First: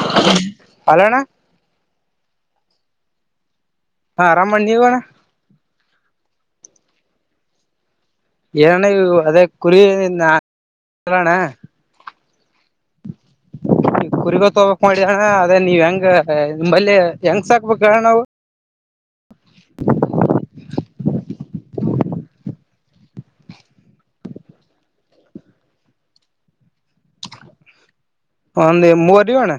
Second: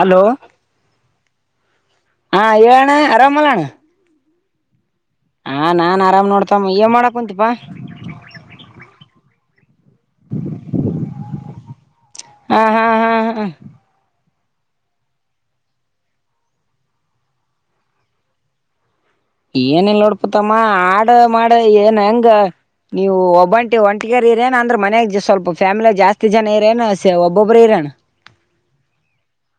Hello ಅಲಣ್ಣ ಹಾ ಹೇಳನ ಅರಾಮ ಹಾ ರಾಮಣ್ಣ ನೀವಣ ಹಾ ನಾನ್ ಆರಾಮ ನೋಡ್ತಮ್ಮ ಮಾಡಕ್ ಕುಂತೀಪಾ ಏನ ಅದೇ ಕುರಿ ನಲಣ ಹಾ ಹಾ ಹಾ ಹಾ ರಿಗೋ ತಗಕ್ ಮಾಡಿ ಅಣ್ಣ ಅದೇ ನೀವ್ ಹೆಂಗ ನಿಂಬಲ್ಲಿ ಹೆಂಗ ಸಾಕ್ಬೇಕಣ್ಣ ನಾವು ಏನನ್ ನೋಡ್ಪತಮ್ಮ ಆ ಮಾಡ ಏನ್ ಹೆಂಗ ನೀವು ಒಬ್ಬಂಟಿ ಒಂಟಗರ್ ಇರೇನ ಅಂದ್ರ ಮನ್ಯಾಗ ಸ್ವಲ್ಪ ಫ್ಯಾಮಿಲಾಗ ಜಾಸ್ತಿ ಜನ ಇರೇನ ಒಬ್ಬೊಬ್ಬರು ಇರೇಣ ಒಂದ ಮೂವರಿವಣ್ಣ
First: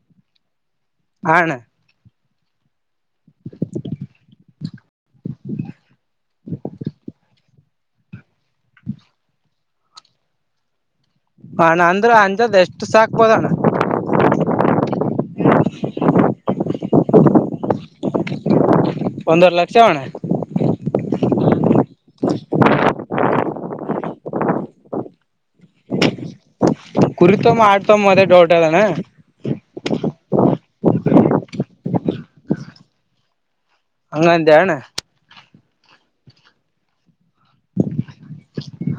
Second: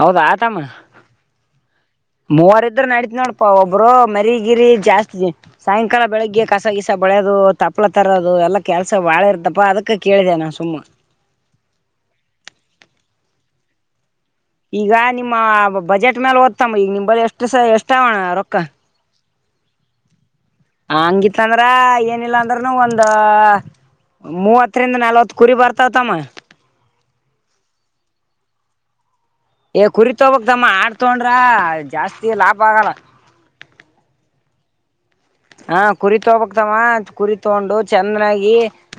ಹೌದಾ ಆತಾಮ ಆಣ ಮೂವರ್ ಇದ್ರ ನಡತಿ ನೋಡಪಾ ಒಬ್ರು ಮರಿಗಿರಿ ಜಾಸ್ತಿ ಸಾಯಂಕಾಲ ಬೆಳಿಗ್ಗೆ ಕಸ ಗಸ ಬೆಳ್ಯೋದು ತಪ್ಪಲ ತರೋದು ಎಲ್ಲಾ ಕೆಲ್ಸ ಬಾಳೆ ಇರ್ತಪ್ಪ ಅದಕ್ಕೆ ಕೇಳಿದೆ ನಾನ್ ಸುಮ್ಮ ಹಣ್ಣ ಅಂದ್ರ ಅಂಜದ್ ಎಷ್ಟು ಸಾಕ್ಬೋದ ಅಣ್ಣ ಈಗ ನಿಮ್ಮ ಬಜೆಟ್ ಮೇಾಲ ಓದ್ತಮ್ಮ ಈಗ ನಿಮಳಿ ಎಷ್ಟು ಎಷ್ಟಾವಣ ರೊಕ್ಕ ಒಂದರ ಲಕ್ಷ ಅವಣ ಹಂಗಿತ್ತಂದ್ರ ಏನಿಲ್ಲ ಅಂದ್ರನು ಒಂದ ಮೂವತ್ತರಿಂದ ನಲ್ವತ್ ಕುರಿ ಬರ್ತಾವತಮ್ಮ ಕುರಿತೋ ಮಾಡ್ತೋ ಮತ್ತೆ ಡೌಟ್ ಅದಾನ ಏ ಕುರಿತ ಹಬತಮ್ಮ ಆಡ್ತೊಂಡ್ರ ಜಾಸ್ತಿ ಲಾಭ ಆಗಲ್ಲ ಅಂಗಂತಣ ಹಾ ಕುರಿ ತಗಬಕ್ತವ ಕುರಿ ತಗೊಂಡು ಚಂದಾಗಿ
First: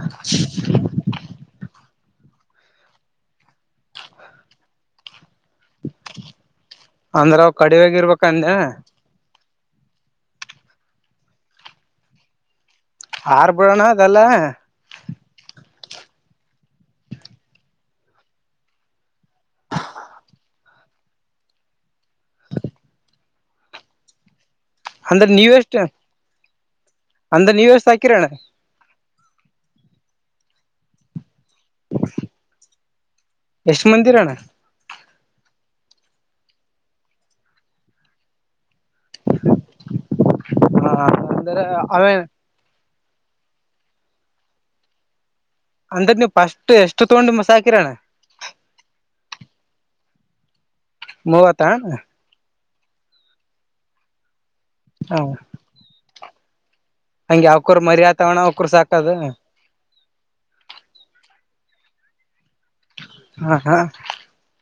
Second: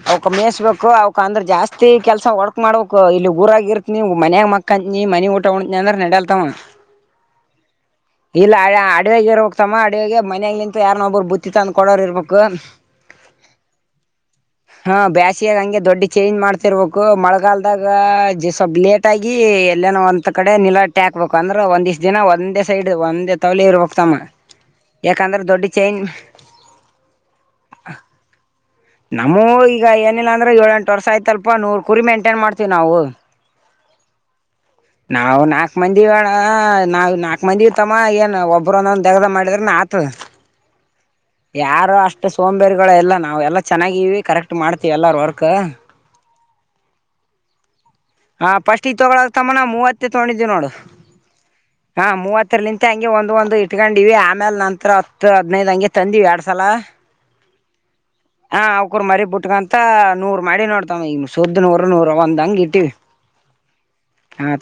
ಅವಕ್ ಮೇಯಸ್ಬೇಕು ಅವಕ್ ಅಂದ್ರ ಜಾಸ್ತಿ ಕೆಲಸ ಒಡಕ್ ಮಾಡಕ್ ಇಲ್ಲಿ ಊರ ಆಗಿರ್ತ್ ನೀ ಮನ್ಯಾಗ ಮಕಂತ ನೀ ಮನ ಒಟ್ಟ ಂದ್ರ ನಡಲ್ತಾವ ಅಂದ್ರ ಅವ್ ಕಡಿವ್ಯಾಗ್ ಇರ್ಬೇಕಂದೆ ಇಲ್ಲ ಅಡಾಗಿರ ತಮ್ಮ ಅಡಗೆ ಮನಯಾಗ ನಿಂತ ಯಾರ ನೊಬರು ಬುತ್ತಿ ತಂದ ಕೊಡೋರ್ ಇರ್ಬೇಕು ಆರ್ಬಿಡೋಣ ಅಲ್ಲ ಹ ಬ್ಯಾಸಿಯಾಗ ಹಂಗೆ ದೊಡ್ಡ ಚೇಂಜ್ ಮಾಡ್ತಿರ್ಬೇಕು ಮಳೆಗಾಲದಾಗ ಸ್ವಲ್ಪ್ ಲೇಟ್ ಆಗಿ ಎಲ್ಲೇನೋ ಒಂದ್ ಕಡೆ ನಿಲಾಟ್ಟಿ ಹಾಕ್ಬೇಕು ಅಂದ್ರ ಒಂದ ಇಷ್ಟ್ ದಿನ ಒಂದೇ ಸೈಡ್ ಒಂದೇ ತವಲಿ ಇರ್ಬೇಕಕ್ ತಮ್ಮ ಯಾಕಂದ್ರೆ ದೊಡ್ಡ ಚೈನ್ ಅಂದ ನೀ ಯಸ್ಾಕರಣ ನಮ್ಮೂ ಈಗ ಏನಿಲ್ಲ ಅಂದ್ರ ಏಳ ಎಂಟು ವರ್ಷ ಆಯ್ತಲ್ ಅಪ್ಪ ನೂರು ಕುರಿ ಮೈಂಟೈನ್ ಮಾಡ್ತವಿ ನಾವು ಎಷ್ಟ ಮಂದಿರಣ್ಣ ನಾವು ನಾಕ್ ಮಂದಿಣ ನಾ್ ನಾಕ್ ಮಂದಿ ಇತಮ್ಮ ಏನ್ ಒಬ್ಬರು ಒಂದೊಂದು ಗ ಮಾಡಿದ್ರ ಆತದ ಹ ಅಂದ್ರ ಯಾರೋ ಅವೇ ಅಷ್ಟು ಸೋಂಬೇರಿಗಳು ಎಲ್ಲ ನಾವವು ಎಲ್ಲ ಚೆನ್ನಾಗಿ ಕರೆಕ್ಟ್ ಮಾಡ್ೀವಿ ಎಲ್ಲು ವರ್ಕ್ ಕ್ಕ ಅಂದ್ರ ನೀವ್ ಫಸ್ಟ್ ಎಷ್ಟು ತಗೊಂಡು ಮ ಸಾಾಕಿರೋಣ ಹಾ ಫಸ್ಟ್ ಈ ತೊಗೊಳ ತಮ್ಮಾನ ಮೂವತ್ತತ್ ತಗೊಂಡಿದೀವಿ ನೋಡು ಮ ಹಾ ಮೂವತ್ತು ನಿಂತ ಹಂಗೆ ಒಂದ್ ಒಂದು ಇಟ್ಕೊಂಡಿವವಿ. ಆಮೇಲೆ ನಂತರ ಹ ಹತ್ತು ಹದಿನೈದ ಹಂಗೆ ತಂದು ಎರಡು. ಮಸಾಲ. ಹಂಗೆ ಅವಕೂರ್ ಮರಿ ಆತವಣ ಹಾ ಅವಕೂರ್ ಸಾಕದು ಮರಿ ಬಿಟ್ಕಂತ ನೂರ್ ಮಾಡಿ ನೋಡ್ತಾವ ಈಗ. ಸೋದನೂರ ನೂ ರ ಅಂತ ಅಂಗ. ಹ ಹಾ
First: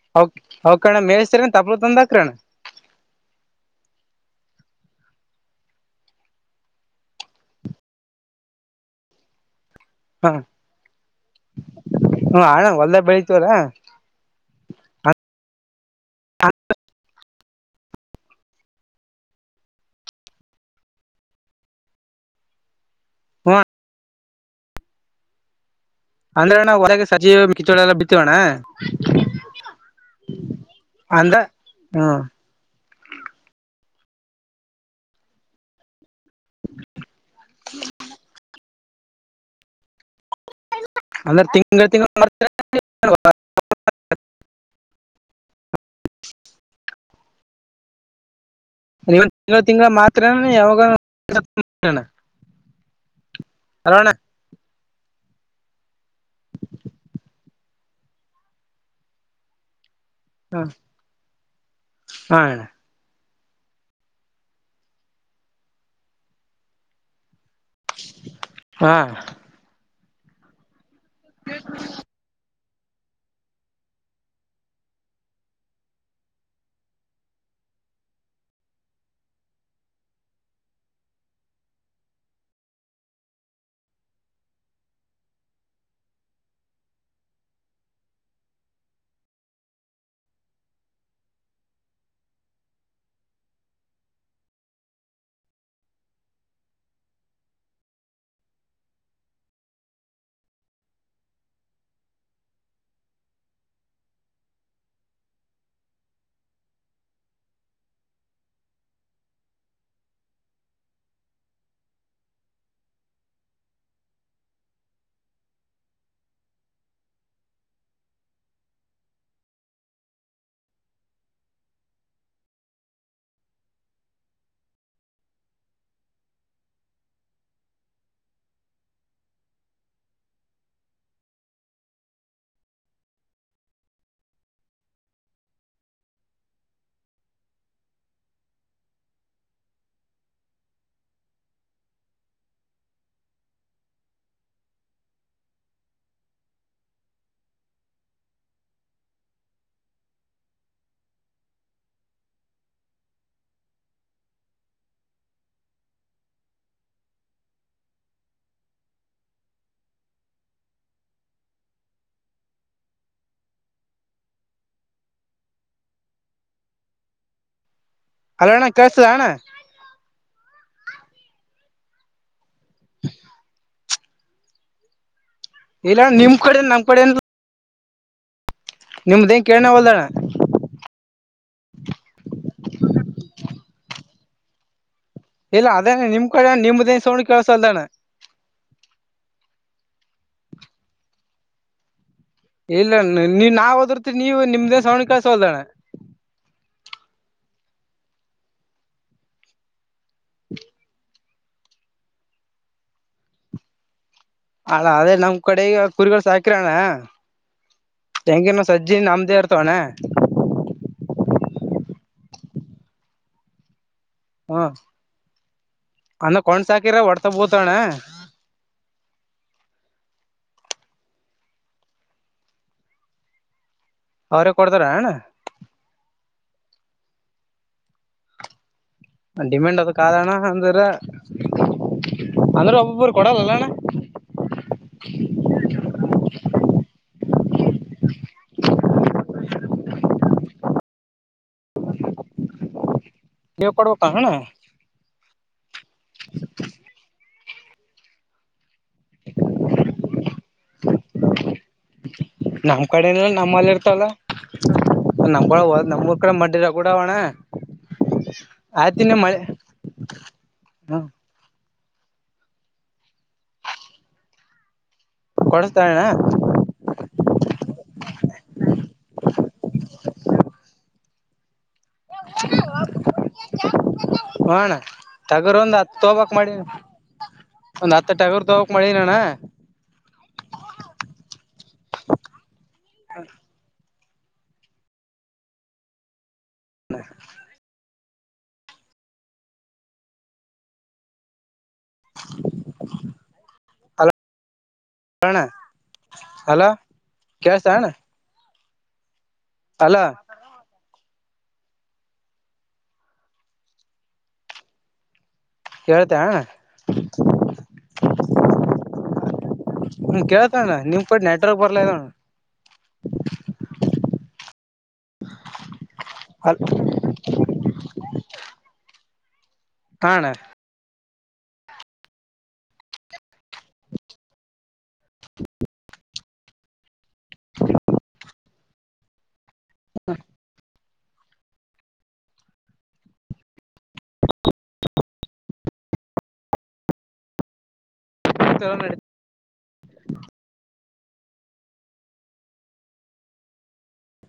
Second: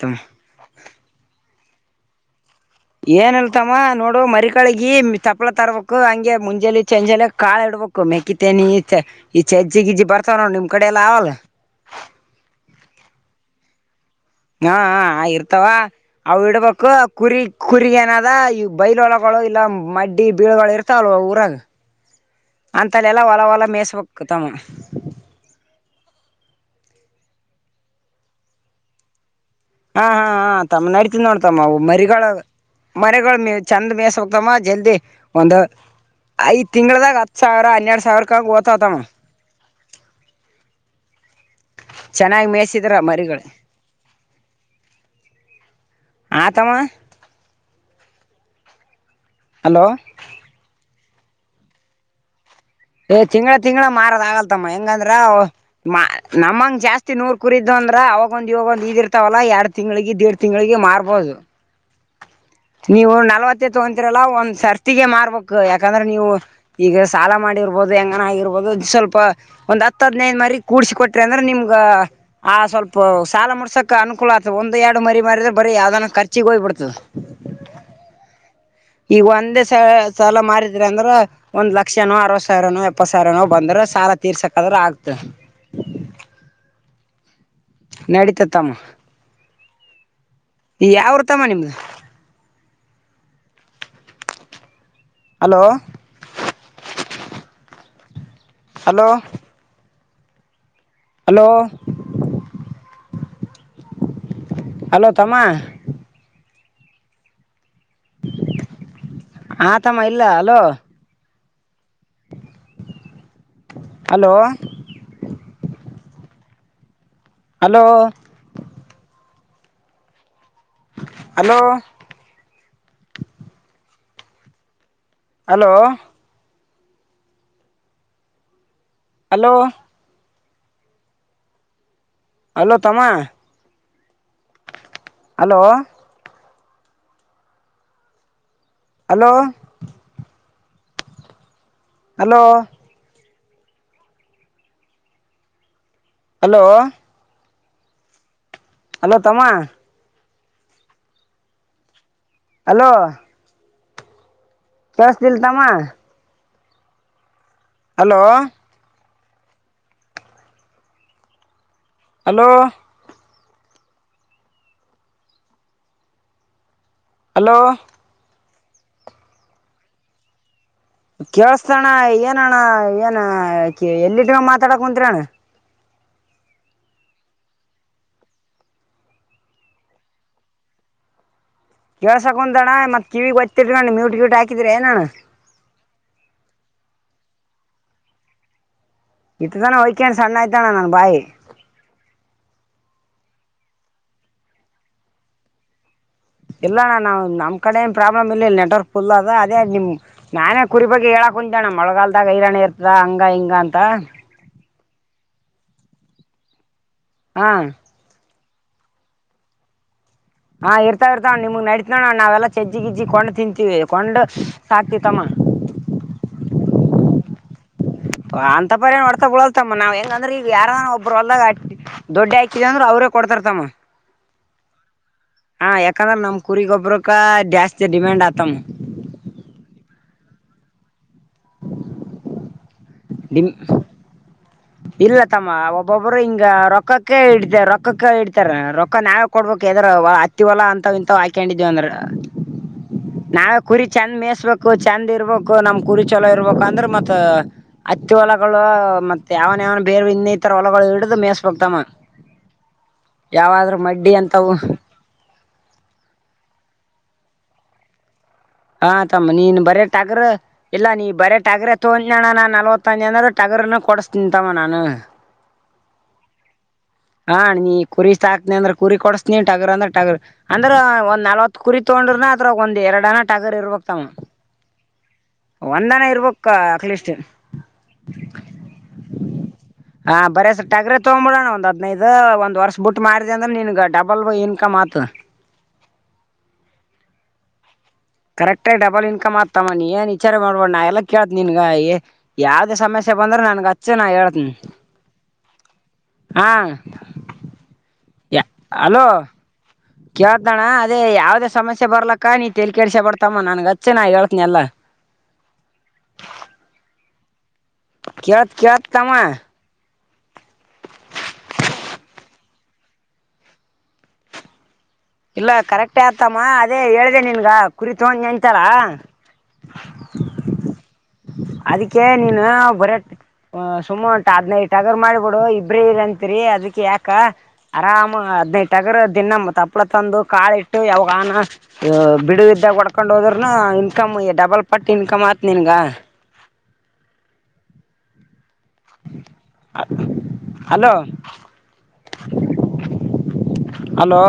ತಮ್ಮ ಅವ ಕಣ್ಣ ಮೇಳ್ಸ್ತರ ತಪ್. ಂದಕ್ರಣ. ಏನ್ಲ್ತಮ್ಮ ನೋಡು ಮರಿಕಳಗಿ ಚಪ್ಪಳ ತರ್ಬೇಕಕ್ು ಹಂಗೆ ಮುಂಜಾಲೆ ಚಂಜಲಿ ಕಾಳ ಇಡ್ಬೇಕು ಮೆಕ್ಕಿ ತನಿ ಈ ಚ. ಕಜ್ಜಿಗಿಜ್ಜಿ ಹ ಬರ್ತವ ನೋ ನಿಮ್ ಕಡೆ ಎಲ್ಲ ಅವಲ್ಲ. ಬೆಳಿತವಲ್ಲಾ. ಹಾ ಇರ್ತಾವ. ಅವಡ ಪಕ್ಕ. ಕುರಿ ಕುರಿಗ ಏನದ ಈ ಬೈಲ ಒಳಗಳು ಇಲ್ಲ ಮಡ್ಡಿ ಬೀಳಗಳು ಇರ್ತಾವಲ್ವ ಊರಾಗ. ಅಂತಲೆೆಲ್ಲ ಒಲ ಹ್ಮ ಹೊಲ ಮೇಸಬೇಕು. ಕತಾಮ. ಅಂದ್ರಣಾ ಹೊರಗೆ ಸಜೀವ ಕಿಚ್ಚೋಳೆಲ್ಲ ಬಿತ್ತವಣ್ಣ. ಹಾ ಹಾ ಹಾ ತಮಿಳ್ನಾಡ ತಿಿಂದ ಅಂದ್ರ ನೋಡ್ತಮ್ಮವು ಹ್ಮ ಮರಿಗಳು ಮರಿಗಳು ಮೇ. ಚೆಂದ ಮೇಸ ಹೋಗ್ತಾಮ ಜಲ್ದಿ ಒಂದು. ಐ್ ತಿಂಗಗಳದಾಗ ಹತ್ ಸಾವಿರ ಹನ್ನೆರಡ್ ಸಾವಿರಕ. ತ್ತಾದಾಮ. ಹ್ಮ್ಮ್. ಅಂದೆ ತೀಂಗಗಳು ಮೇಯಿಸಿದ್ರ ತೀಂಂಗಗಳು ಮರಿಗಳು ಮತ. ಹಾ ತಮ್ಮ. ತಿಂಳ ತಿಂಗಳು ಮಾತ್ರ ಯಾವಾಗ. ಹ್ಮ್ಮ್. ಹ. ತಿಂಗಳ ತಿಂಗಳ ಮಾರದ ಆಗಲ್ತಮ್ಮ ಹೆಂಗಂದ. ನಮ್ಮಂಗ ಜಾಸ್ತಿ ನೂರ್ ಕುರಿದು ಅಂದ್ರ ಅವಾಗೊಂದ್ ಇವಾಗ ಒಂದ ಇದಿರ್ತಾವಲ್ಲ ಎರಡ್ ತಿಂಗಗಳಿಗೆ. ೇಡು ಹ ತಿಂಗಳಿಗೆ ಮಾರ್ಬೋದು. ಹ ಅಣ್ಣ ನೀವು ನಲ್ವತ್ತು. ತೊಂತರಲ್ಲ ಒಂದ್ ಸರ್ತಿಗೆ ಮಾರ್ಬೇಕು ಯಾಕಂದ್ರೆ ನೀವು ಈಗ ಸಾಲ ಮಾಡ. ರ್ಬಹುದು ಹೆಂಗನ ಆಗಿರ್ಬಹುದು ಹಾ ಸ್ವಲ್ಪ ಒಂದ. ಹದ್ನೇನ್ ಮರಿ ಕೂಡಸ ಕೊಟ್ಟ. ಅಂದ್ರೆ ನಿಮ್ಗ ಆ ಸ್ವಲ್ಪ. ಇ ಸಾಲ ಮುಡ್ಸಕಕ್ ಅನುಕೂಲ ಆಗ್ತದ ಒಂದ ಎರಡು ಮರಿ ಮಾರಿದ್ರೆರಿ ಅಾವದನ್ನ ಖರ್ಚಿಿಗೆ ಹೋಗ್ ಬಿಡ್ತದೆ. ಈಗ ಒಂದೇ ಸ ಸಾಲ ಮಾರಿದ್ರ ಅಂದ್ರ ಒಂದ್ ಲಕ್ಷನೋ ಅರವತ್ ಸಾವಿರನೋ ಎಪ್ಪತ್ ಸಾವಿರನೋ ಬಂದ್ರ ಸಾಲ ತೀರ್ಸಕಾದ್ರ ಆಗ್ತ ನಡೀತತ್ತಮ್ಮ ಯಾವ್ ಊರು ತಮ್ಮ ನಿಮ್ದ ಹಲೋ ಹಲೋ ಹಲೋ ಹಲೋ ತಮ್ಮ ಆತಮ್ಮ ಇಲ್ಲ hello hello hello hello hello hello hello ತಮ್ಮ hello hello hello hello hello ತಮ್ಮ ಹಲೋ ಕೇಳ್ಸತಿಲ ತಮ್ಮ ಹಲೋ ಹಲೋ ಹಲೋ ಹಲೋ ಅಣ್ಣ ಕೆಸದಣ್ಣ ಕೇೇಳಸ್ತಣ್ಣ ಏನಣ್ಣ ಏನ ಎಲ್ಲಿಟಗ ಮಾತಾಡಕ್ ಕುಂತ್ರಿ ಅಣ್ಣ ಇಲ್ಲ ನಿಮ್ ಕಡೆ ನಮ್ ಕಡೆನ್ ನಿಮ್ದೇಂಗ ಕೇಳನ ಹೊಲ್ಣ್ಣ ಕೆೇಳಸಕ್ ಕುಂತಡ್ಣ ಮತ್ ಕಿವಿಗೆಗ್ಓತ್ತಿದ್ರಣ್ ಮ್ಯೂಟ್ ಗ್ಯೂಟ್ ಹಾಕಿದ್ರ ನಾನು ಇಲ್ಲ ಅದೇನ ನಿಮ್ ಕಡೆ ನಿಮ್ದೇನ್ ಸೋಡ ಕೆಲ್ಸ ಅಲ್ದಾನ ಇಟ್ಟ ತಾನ ಹಯ್ಕನ್ ಸಣ್ಣ ಆಯ್ತಾನ್ಣ ನನ್ ಬಾಯಿ ಇಲ್ಲಣ್ಣ ನೀ ನಾವ್ ಹೋದರ್ತ್ ನೀವು ನಿಮ್ದೇ ಸವಡ ಕಯಸೋಲ್ದಣ್ಣ ಇಲ್ಲ ನಣ ನಾವು ನಮ್ಮ ಕಡ ಏನು ಪ್ರಾಬ್ಲಮ್ ಇಲ್ಲ ನೆಟ್ವರ್ಕ್ ಫುಲ್ ಅದು ಅದೇ ನಿಮ್ಮ ನಾನೇ ಕುರಿ ಬಗ್ಗೆ ಹೇಳಕ್ ಕುಂ ಜಣ ಮೊಳಗಲ್ದಾಗ ಹೈರಾಣ್ಯ ಇರ್ತದ ಹಂಗ ಹಿಂಗ ಅಂತ ಅಲ್ಲ ಅದೇ ನಮ್ ಕಡೆಗ ಕುರಿಗಳು ಸಾಕಿರಣ್ಣ ಹಾ ತೆಂಗಿನ ಸಜ್ಜಿನ ನಮ್ದೇ ಇರ್ತವಣ್ಣ ಹಾ ಇರ್ತಾವ ಇರ್ತವ್ಣ ನಿಮಗ್ ನಡೀತ ನೋಣ ನಾವೆಲ್ಲ ಚಜ್ಜಿ ಗಿಜ್ಜಿ ಕೊಡ ತಿಂತೀವಿ ಕೊಂಡ ಹ್ಮ ಸಾಕ ತಮ್ಮ ಅನ್ನ ಕೊಂಡ್ [unintelligible] ಅಂತ ಪರ ಒಡ್ತಾ ಬಿಳಲ್ತಮ್ಮ ನಾವ್ ಹೆಂಗಂದ್ರ ಈಗ ಯಾರಾನ ಒಬ್ಬರು ಹೊಲ್ದಾಗ ದೊಡ್ಡ ಹಾಕಿದ ಅಂದ್ರರು ಅವ್ರೇ ಕೊಡ್ತಾರತಮ್ಮ ಅವ್ರೇ ಕೊಡ್ತಾರ ಅಣ್ಣ ಹಾ ಯಾಕಂದ್ರ ನಮ್ ಕುರಿಗೊಬ್ರಕ್ಕ ಜಾಸ್ತಿ ಡಿಮ್ಯಾಂಡ್ ಆತಮ್ಮ ಡಿಮ್ಯಾಂಡ್ ಅದ ಕಣ ಅಂದ್ರ ಮ್ಮ್ [unintelligible] ಒಬ್ಬರು ಕೊಡಲ್ಲಣ್ಣ. ಇಲ್ಲ ತಮ್ಮ ಒಬ್ಬೊಬ್ರ ಹಿಂಗ ರೊಕ್ಕಕ್ಕೆ ಇಡ್ತ ರೊಕ್ಕಕ್ಕ ಇಡ್ತಾರ ರೊಕ್ಕ ನಾವೇ ಕೊಡ್ಬೇಕ ಎಲ್ಲಿರ ಅತ್ತಿ ಹೊಲಾ ಅಂತವ ಇಂತವ ಹಾಕೊಂಡಿದೇವ ಅಂದ್ರ. ನಾವೇ ನೀವ್ ಕುರಿ ಕೊಡ್ಬೇಕ ಚೆಂದ ಅಣ್ಣ ಮೇಯಸ್ಬೇಕು ಚೆಂದ ಇರ್ಬೇಕು ನಮ್ ಕುರಿ ಚಲೋ ಇರ್ಬೇಕು ಅಂದ್ರ ಮತ್ ಹತ್ತಿ ಹೊಲಗಳು ಯಾವನ್ ಯಾವನ ಬೇರೆ ಇನ್ನಿತರ ಹೊಲಗಳು ಹಿಡಿದು ಮೇಸ್ಬಕ್ತಮ್ಮ ನಮ್ ಕಡೆನ ನಮ್ಮಲ್ಲಿ ಯಾವಾದ್ರೂ ಇರ್ತವಲ್ಲ ಮಡ್ಡಿ ಅಂತವು ಕೂಡಾವಣ. ಹಾ ತಮ್ಮ ನೀನ್ ಬರೆ ಟಗರ ಇಲ್ಲಾ ಹ್ಮ ನೀ ಬರೆ ಟಗರ ತಗೋತನನ್ನೀ ನಲವತ್ತ ಅನ್ನಿ ಅಂದ್ರ ಟಗರಣ ಕೊಡಿಸ್ತನ ತಮ್ಮ ನಾನ್. ಕೊಡಸ್ತೀರಣ್ಣಾ. ಹಾ ನೀ ಕುರಿ ಸಾಕ್ತಾನಿ ಅಂದ್ರ ಕುರಿ ಕೊಡಸ್ತನಿ ಟಗರ್ ಅಂದ್ರ ಟಗರ್ ಅಂದ್ರೆ ಒಂದ ನಲ್ವತ್ತ ಕುರಿ ತಕೊಂಡ್ ಡ್ರನ ಅದತ್ರ ಒಂದ ಎರಡನ ಟಗರ್ ಇರ್ಬೇಕು ಹ ಅಣ್ಣ ಟಗರ್ ಒಂದ್ ಹತ್ ಒಂದನ ತೋಬಕ್ ಇರ್ಬೇಕಕ್ ಮಾಡಿ ಅಕ್ಲೇಶ ಒಂದ್ ಹತ್ತು ಟಗರ್ ತೋಬಕ್ ಮಾಡಿನಣ್ಣ ಹ ಬರ ಸರ್ ಟಗ್ರ ತಗೊ್ಂಬಿಡೋಣ ಒಂದ್ ಅ ಇದ ಒಂದ್ ವರ್ಷ ಬಿಟ್ಟ ಮಾಡಿದ ಅಂದ್ರೆ ನಿನಗ್ ಡಬಲ್ ಇನ್ಕಮ್ ಆತ. [inaudible] ಕರೆಕ್ಟಾಗಿ ಡಬಲ್ ಇನ್ಕಮ್ ಆತ ತಮ್ಮ ನಿ ಏನ್ ವಿಚಾರ ಮಾಡ್ಬ್ಯಾಡ ನಾ ಎಲ್ಲಾ ಕೇಳ್ತನ್ ನಿನಗ್ ಏ ಯಾವ್ದ ಸಮಸ್ಯೆ ಬಂದ್ರ ನನಗ ಅಚ್ಚ ನಾ ಅಲ ಹೇಳ್ತನ ಅಣ್ಣ ಹಾ. ಅಲೋ ಕೇಳ್ತ ಅಣ್ಣ ಯಾ ಹಲೋ ಅಲೋ ಕೇಳ್ತನ್ ಅಣ್ಣ ಅದೇ ಯಾವ್ದೇ ಸಮಸ್ಯೆ ಬರ್ಲಕ್ಕ ನೀ ತೇಲಿ ಕೆಡಿಸ್ಕೊಬ್ಯಾಡ್ ತಮ್ಮ ನನಗ ಅಚ್ಚ ನಾ ಹೇಳ್ತನ ಎಲ್ಲಾ. ಹೇಳ್ತೇ ಕೇಳ್ತ ಕೇಳ್ತ ತಮ್ಮಾ. ಹ್ಮ್ ಕೇಳ್ತಣ್ಣ ನಿಮ್ ಕಡೆ ನೆಟ್ವರ್ಕ್ ಬರ್ಲಾಗೆದಿ ಅಣ್ಣ. ಇಲ್ಲಾ ಕರೆಕ್ಟೇ ಆತಮ್ಮ ಅ ಅದೇ ಹೇಳ್ದೆ ನಿನಗ ಕುರಿ ತಗೊಂಡಿಅಂತಲ್ಲಾ ಹಾ ಅಣ್ಣ. ಅದಕ್ಕೆ ನೀನು ಬರೆ ಅ ಸುಮಂಟ ಹದನೈದ ಟಗರ್ ಮಾಡಿ ಬಿಡು ಇಬ್ರೇ ಇ ತ್ರಿ ಅದ್ಕೆ ಯಾಕ ಆರಾಮ್ಗ ಹದನೈದ ದಿನ ಮ ತಪ್ಪಳ ತಂದು ಕಾಳ ಯಾವಾಗಾನ ಬಿಡುವಿದ್ದಾಗ ಹೊಡ್ಕೊಂಡ್ ಹೋದ್ರನ ಇನ್ಕಮ್ ಡಬಲ್ ಪಟ್ಟು ಇನ್ಕಮ್ ಆತ್ ನಿನ್ಗ ಅಣ್ಣ ಹಲೋ ಮ್ ಹಲೋ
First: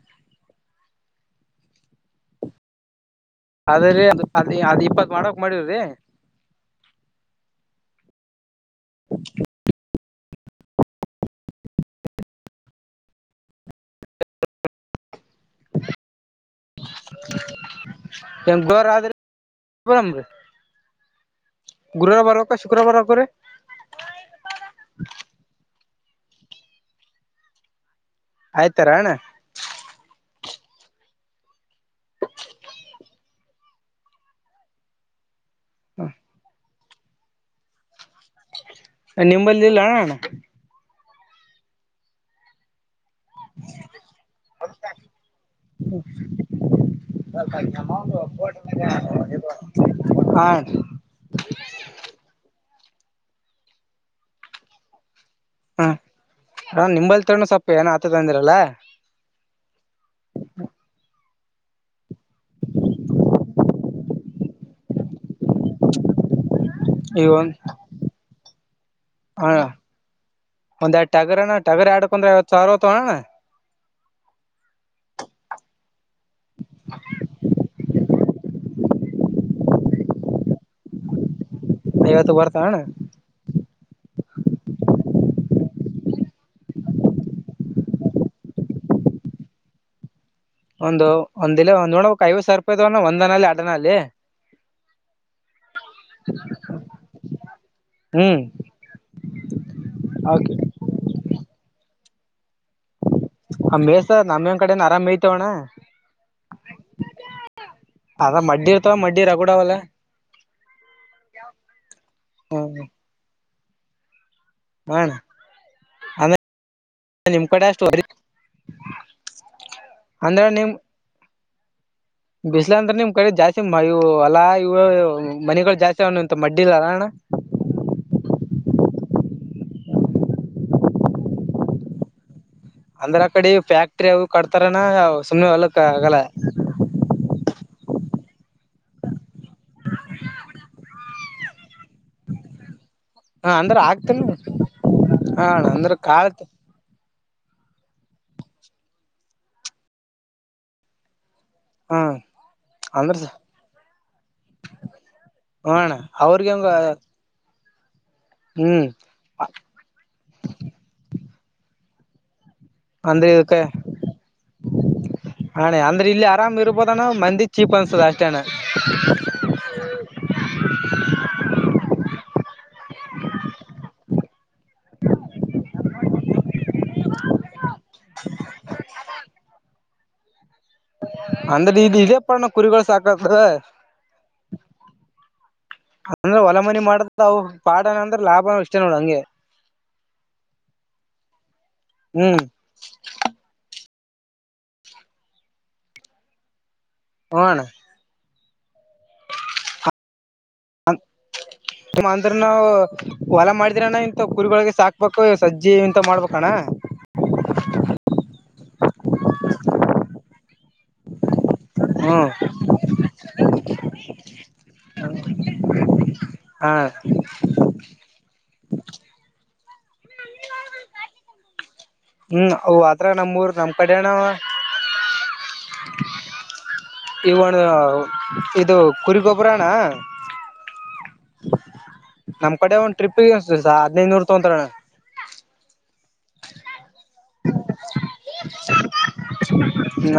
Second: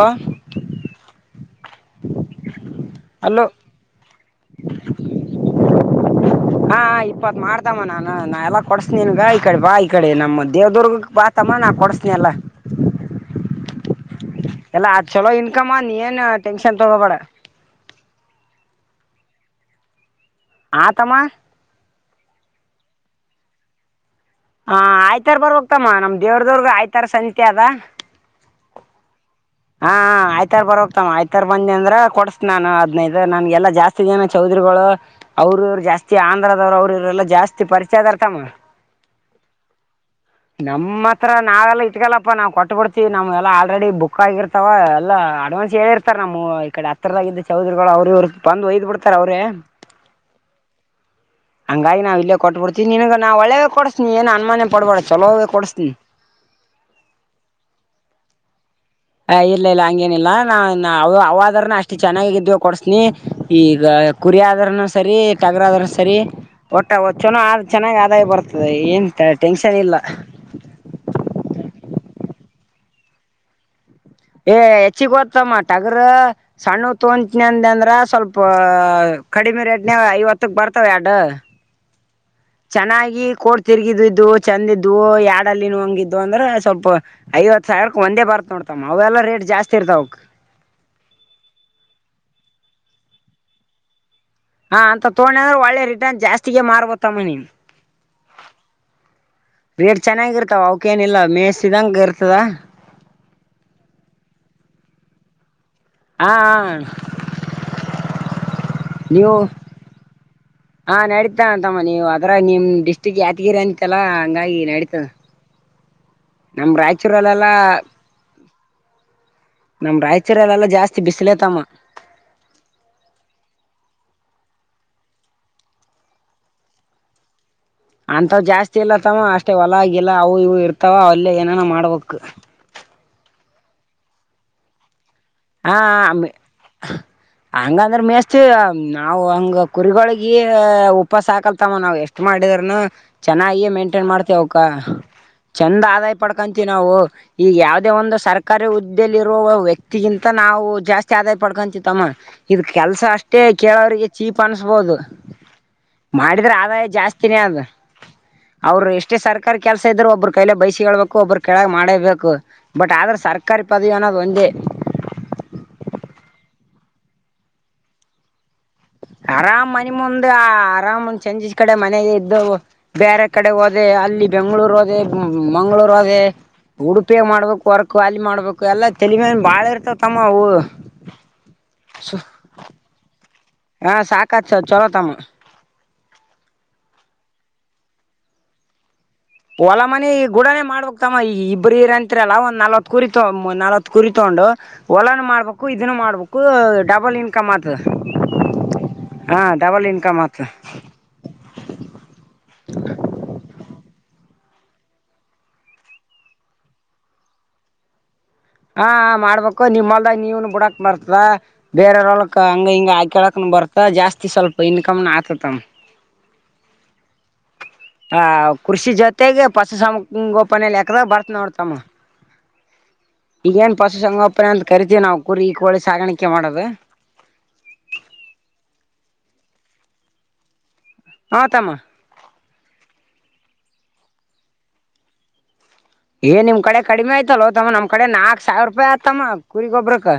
ಹಲೋ ಅದ್ರೀ ಅ ಅದ ಇಪ್ಪತ್ ಮಾಡಕ್ ಮಾಡಿವ್ರೀ ಹಾ ಇಪ್ಪತ್ ಮಾಡ್ದಮ್ಮ ನಾನು ನಾ ಎಲ್ಲ ಕೊಡ್ಸನ್ ಗಾಯಿ ಕಡ್ ಬಾಯ ಕಡೆ ನಮ್ಮ ದೇವದುರ್ಗ ಬ ತಮ್ಮ ನಾು ಕೊಡಿಸನ ಅಲ್ಲ ಎಲ್ಲಾ ಅ ಚಲೋ ಇನ್ಕಮ ನೀ ಏನು ಟನ್ಷನ್ ತೊಗಬಡ ರ ಆ ತಮ್ಮ ಗುರುವಾರ ಬಾರಕ ಶುಕ್ರ ಬಾರಕ ಹಾ ಆಯ್ತಾರ್ ಬರ್ ಹೋಗ್ತಮ್ಮ ನಮ್ದ ದೇವ್ರ ದವ್ರಗ ಆಯ್ತಾರ ಸಂತೆ ಅದ ಆಯ್ತಾರ ಅಣ್ಣ ಹಾ ಆಯ್ತಾರ ಬರ ಹ್ತಮ್ಮ ಆಯ್ತ ತರ ಬಂದಿ ಅಂದ್ರ ಕೊಡ್ಸ ನಾನು ಹದ್ನೈದು ನನ್ಗೆಲ್ಲಾ ಜಾಸ್ತಿ ದನ ಚೌದರಿಗಳು ಅವ್ರರುವ್ರು ಜಾಸ್ತಿ ಆಂಧ್ರದವ್ರ ಅವ್ರರು ಲ್ಲ ಜಾಸ್ತಿ ಪರಿಚಯ ಅದ ಅರ್ಥಮ್ಮ ನಿಮ್ಮಲಿಲ್ಲ ರ ನಾವೆಲ್ಲ ಇಟ್ಗಲ್ಲಪ್ಪ ನಾ ಕೊಟ್ಟುಬಿಡ್ತವಿ ನಮಗೆಲ್ಲ ಆಲ್ರೆಡಿ ಬುಕ್ ಚೆನ್ನಾಗಿರ್ತಾವ ಅಲ್ಲ ಅಡ್ವಾನ್ಸ್ ಹೇಳಿ ಇರ್ತಾರ ನಮ್ಮ ಈ ಕಡೆ ಹತ್ತಿರದಾಗ ಚೌದರಿಗಳು ಅವ್ರ ಬಂದು ಒಯ್ದ್ ಬಿಡ್ತಾರ ಅವ್ರೇ ಹಾ ಹಂಗಾಗಿ ನಾವು ಇಲ್ಲೇ ಕೊಟ್ಟ ಕೊಡ್ತೀನಿ ನಿನಗ ನಾ ಒಳ್ಳೆದ್ ಕೊಡ್ಸನಿ ಏನ್ ಅನ್ಮಾನ ಪಡ್ಬಾರಡ ಚಲೋ ಹ ನಿಂಬಲ್ ತ ಸೊಪ್ಪು ಏನ ಆತ ತಂದಿರಲ್ಲಾ ಆ ಟಗರಿನ ಅಷ್ಟು ಚೆನ್ನಾಗಿ ಇದ ಕೊಡ್ಸ್ನಿ ಈಗ ಕುರಿ ಅದ್ರನು ಸರಿ ಟಗರ್ ಅದ್ರ ಸರಿ ಒಟ್ಟ ಒ ಈಗ ಚನೋ ಒಂದ್ ಚೆನ್ನಾಗ್ ಆದಾಯ ಬರ್ತದೆ ಏನ್ ಹ ಟೆನ್ಷನ್ ಇಲ್ಲ ಸಾರೋ ತ ಹ ಏ ಹೆಚ್ಚಿಗೆ ಓದ್ತ ಮಾ ಟಗರು ಸಣ್ಣ ತೋನ ಅ ಅಂದ್ರ ಸ್ವಲ್ಪ ಕಡಿಮೆ ರೇಟ್ ಐವತ್ತಕ್ ಬರ್ತಾವ ಎರಡು ಐವತ್ ಚೆನ್ನಾಗಿ ಕೋಡ್ ತಿರುಗಿದು ಚಂದಿದ್ದು ಯಾಡಲ್ಲಿ ನ ಹಂಗಿದ್ದು ಅಂದ್ರೆ ಸ್ವಲ್ಪ ಐವತ್ತು ಸಾವಿರಕ್ಕೆ ಒಂದೇ ಬರ್ತ್ ನೋಡ್ತಮ್ಮ ಅವೆಲ್ಲ ರೇಟ್ ಜಾಸ್ತಿ ಇರ್ತಾವಕ್ ಒಂದು ಒಂದಿಲ್ಲ ಒಂದ್ ನೋಡಕ್ ಐವತ್ತು ಸಾವರ ರೂಪಾಯಿದವನ ಒಂದನಲ್ಲಿ ಅಡನಾಲಲ್ಲಿ ಹ ಅಂತ ತೊಡ ಅಂದ್ರೆ ಒಳ್ಳೆ ರಿಟರ್ನ್ ಜಾಸ್ತಿಗೆ ಮಾರ್ಬತ್ತಮ್ಮನನ್ ಹ್ಮ್ ರೇಟ್ ಓಕೆ ಚೆನ್ನಾಗಿರ್ತಾವ ಅವಕೇಏನ ಇಿಲ್ಲ ಮೇಯಸಿದಂಗ ಇರ್ತ ಸವಾ [inaudible] ಆ ಮೇಸ ನಮೇನ್ ಕಡೆನ ಅರಾಮಿ ಮತವಣ್ಣ ಹಾ ಅದ ಮಡ್ಡಿ ಇರ್ತಾವ ಮಡ್ಡಿ ನೀವು ರಗುಡವಲ್ಲ ಹ ನಡೀತಾ ಅಂತಮ್ಮ ನೀವು ಅದರ ನಿಮ್ ಡಿಸ್ಟ್ರಿಕ್ ಈರಂಂತಲ ಚಂದಾಗಿ ಹಾ ನಡೆದ ಅಣ್ಣ ಅಂದ್ರ ನಮ ನಿಮ್ ರಾಯಚೂರಲ್ಲೆಲ್ಲಾ ಕಡೆ ಅಷ್ಟು ನಮ ಅಂದ್ರ ರಾಯಚೂರಲ್ಲೆಲ್ಲಾ ನಿಮ್ ಜಾಸ್ತಿ ಬಿಸಿಲತಮ್ಮ ಮ್ಮ ಇವು ಅಲ್ಲಾ ಇವು ಮನೆಗಳು ಜಾಸ್ತಿ ಅವಣಂತ ಮಡ್ಡಿಲ್ಲಲ್ಲ ಅಣ್ಣ ಅಂತವ ಜಾಸ್ತಿ ಇಲ್ಲತ್ತಮ್ಮ ಅಷ್ಟೇ ಹೊಲ ಆಗಿಲ್ಲ ಅವು ಇವು ಇರ್ತಾವ ಅಲ್ಲೇ ಏನನ ಮಾಡ್ಬೇಕು ಅಂದ್ರ ಆ ಕಡೆ ಫ್ಯಾಕ್ಟ್ರಿ ಅವರು ಕಡ್ತಾರನಾ ಹಾ ಹಂಗ ಅಂದ್ರೆ ಮೇಸ್ ಮ ನಾವು ಹಂಗ ಕುರಿಗಳೊಗ ಉಪಾಸ ಹಕಲ್ತಮ್ಮ ನಾವ್ ಎಷ್ಟ್ ಮಾಡಿದ್ರನು ಹ ಚೆನ್ನಾಗಿಯ ಅಂದ್ರ ಮೇಂಟೈನ್ ಆಗ್ತನ್ ಮಾಡ್ತೇ ಅವಕ್ಕ ಹ ಅಣ್ಣ ಚಂದ ಅಂದ್ರ ಆದಾಯ ಕಾಳತ್ ಪಡ್ಕಂತೀ ನಾವು ಈಗ ಯಾವುದೇ ಒಂದು ಸರ್ಕಾರಿ ಹುದ್ದೆಯಲ್ಲಿ ಇರುವ ವ್ಯಕ್ತಿಗಿಂತ ನಾವು ಜಾಸ್ತಿ ಆದ ಹಾ ಪಡ್ಕೊಂತತ್ತಮ್ಮ ಇದ ಕೆಲ್ಸ ಅಂದ್ರ ಅಷ್ಟೇ ಕೇಳೋರಿಗೆ ಚೀಪ್ ಅನ್ಸ್ಬೋದು ಹ ಅಣ್ಣ ಮಾಡಿದ್ರೆ ಅವ್ರಿಗಂಗ ಆದಾಯ ಜಾಸ್ತಿನೇ ಅದು ಹ್ಮ್ ಅವ್ರು ಎಷ್ಟೇ ಸರ್ಕಾರಿ ಕೆಲ್ಸ ಇದ್ರರು ಒಬ್ಬ್ರ ಕೈಲೆ ಬೈಸಿಗೆ ಹೇಳ್ಬೇಕು ಒಬ್ಬ್ರ ಕೆಳಗ್ ಮಾಡೇಬೇಕು ಬಟ್ ಆದ್ರ ಅಂದ್ರೆ ಸರ್ಕಾರಿ ಪದವಿ ಅನ್ನೋದು ಒಂದೇ ಹೆ ಅಂದ್ರೆ ಇಲ್ಲಿ ಆರಾಮ್ ಇರ್ಬೋದಾನ ಮಂದಿ ಚೀಪ್ ಅನ್ಸದ ಅಷ್ಟೇಣ್ಣ ಆರಾಮ ಮನೆ ಮುಂದ್ ಆರಾಮ್ಂದ್ ಚೆಜಿಸ ಕಡೆ ಮನೆಗೆ ಬೇರೆ ಕಡೆ ಹೋದೆ ಅಲ್ಲಿ ಬೆಂಗಳೂರು ಅ ಮಂಗಳೂರು ಉಡುಪಿಯ ಮಾಡ್ಬೇಕ ಹೊರಕ್ ಅಾಲಿ ಮಾಡ್ಬೇಕು ಎಲ್ಲ ತಳಮೆ ಬಾಳ ಇರ್ತ ತಮ್ಮ ಅವು ಅಂದ್ರೆ ಇದು ಇದೇ ಪಡ ಕುರಿಗಳು ಸಾಕ ಹಾ ಸಾಕಾ ಚಲೋ ತಮ್ಮ ಅಂದ್ರೆ ಹೊಲ ಮನಿ ಮಾಡದ ಅವು ಪಾಡು ಅಂದ್ರೆ ಲಾಭ ಇಷ್ಟೇ ನೋಡ ಹಂಗೆ ಹೊಲ ಮನ ಗೂಡನನೆ ಮಾಡ್ಬೇಕಕ್ ತಮ್ಮ ಈ ಇಬ್ಬ್ರರ ಅಂರ ಅಲ್ಲ ಹ್ಮ್ ಒ್ನಲ್ವತ್ ಕುರಿತ ನಲ್ವತ್ ಕುರಿತೊಂಡು ಹೊಲನು ಮಾಡ್ಬೇಕು ಇದನ್ನು ಮಾಡ್ಬೇಕು ಡ ಬಲ್ ಹಣ ಇನ್ಕಮದು ಆತದ ಅಂದ್ರ ನಾವು ಹೊಲ ಮಾಡಿದಿರಾನ ಇಂತ ಕುರಿಗಳೊಗೆ ಸಾಕ್ಬೇಕು ಸಜ್ಜಿ ಇಂತ ಮಾಡ್ಬೇಕಣ್ಣ ಹಾ ಮಾಡ್ಬೇಕು ನಿಮ್ಮಲ್ದಾಗ ನೀವನು ಬಿಡಕ್ ಮಾಡರ್ತ ಬೇರೆಯವರ್ ಹ್ಮ್ ಹೊಲ್ಕ ಹಂಗ ಹಿಂಗ ಹಾಕೇಳಕ ಬರ್ತ ಜಾಸ್ತಿ ಅತಿ ಸ್ವಲ್ಪ ಇನ್ಕಮ್ನ ಆತತಮ್ಮ ಹ ಹಾ ಕೃಷಿ ಜೊತೆಗೆ ಪಶು ಸಂಗೋಪನೆೆಯಲ್ಲಿ ಎಕದ ಬರ್ತ್ ನೋಡ್ತಮ್ಮ ಹ್ಮ್ ಅವು ಅದ್ರ ನಮ್ಮೂರ್ ನಮ್ ಈಗೇನ್ ಪಸು ಕಡೆನ ಸಂಗಪ್ರ ಅಂತ ಕರಿತೀ ನಾವು ಕುರಿ ಕೋಳಿ ಸಾಗಾಣಿಕೆ ಮಾಡೋದು ಇವರು ಇದು ಕುರಿಗೊಬ್ಬರಣ್ಣ ಹಾ ತಮ್ಮ ನಮ್ ಕಡೆ ಒಂದ್ ಟ್ರಿಪ್ ಸ್ ಹದ್ನೈದನೂರ್ ತೊಂತಾರಣ್ಣ ಏನ್ ನಿಮ್ ಕಡೆ ಕಡಿಮೆ ಆಯ್ತಲ್ಲ ತಮ್ಮ ನಮ ಕಡೆ ನಾಲ್ಕ್ ಸಾವಿರ ರೂಪಾಯಿ ಆತಮ್ಮ ಕುರಿಗೊಬ್ಬ್ರಕ್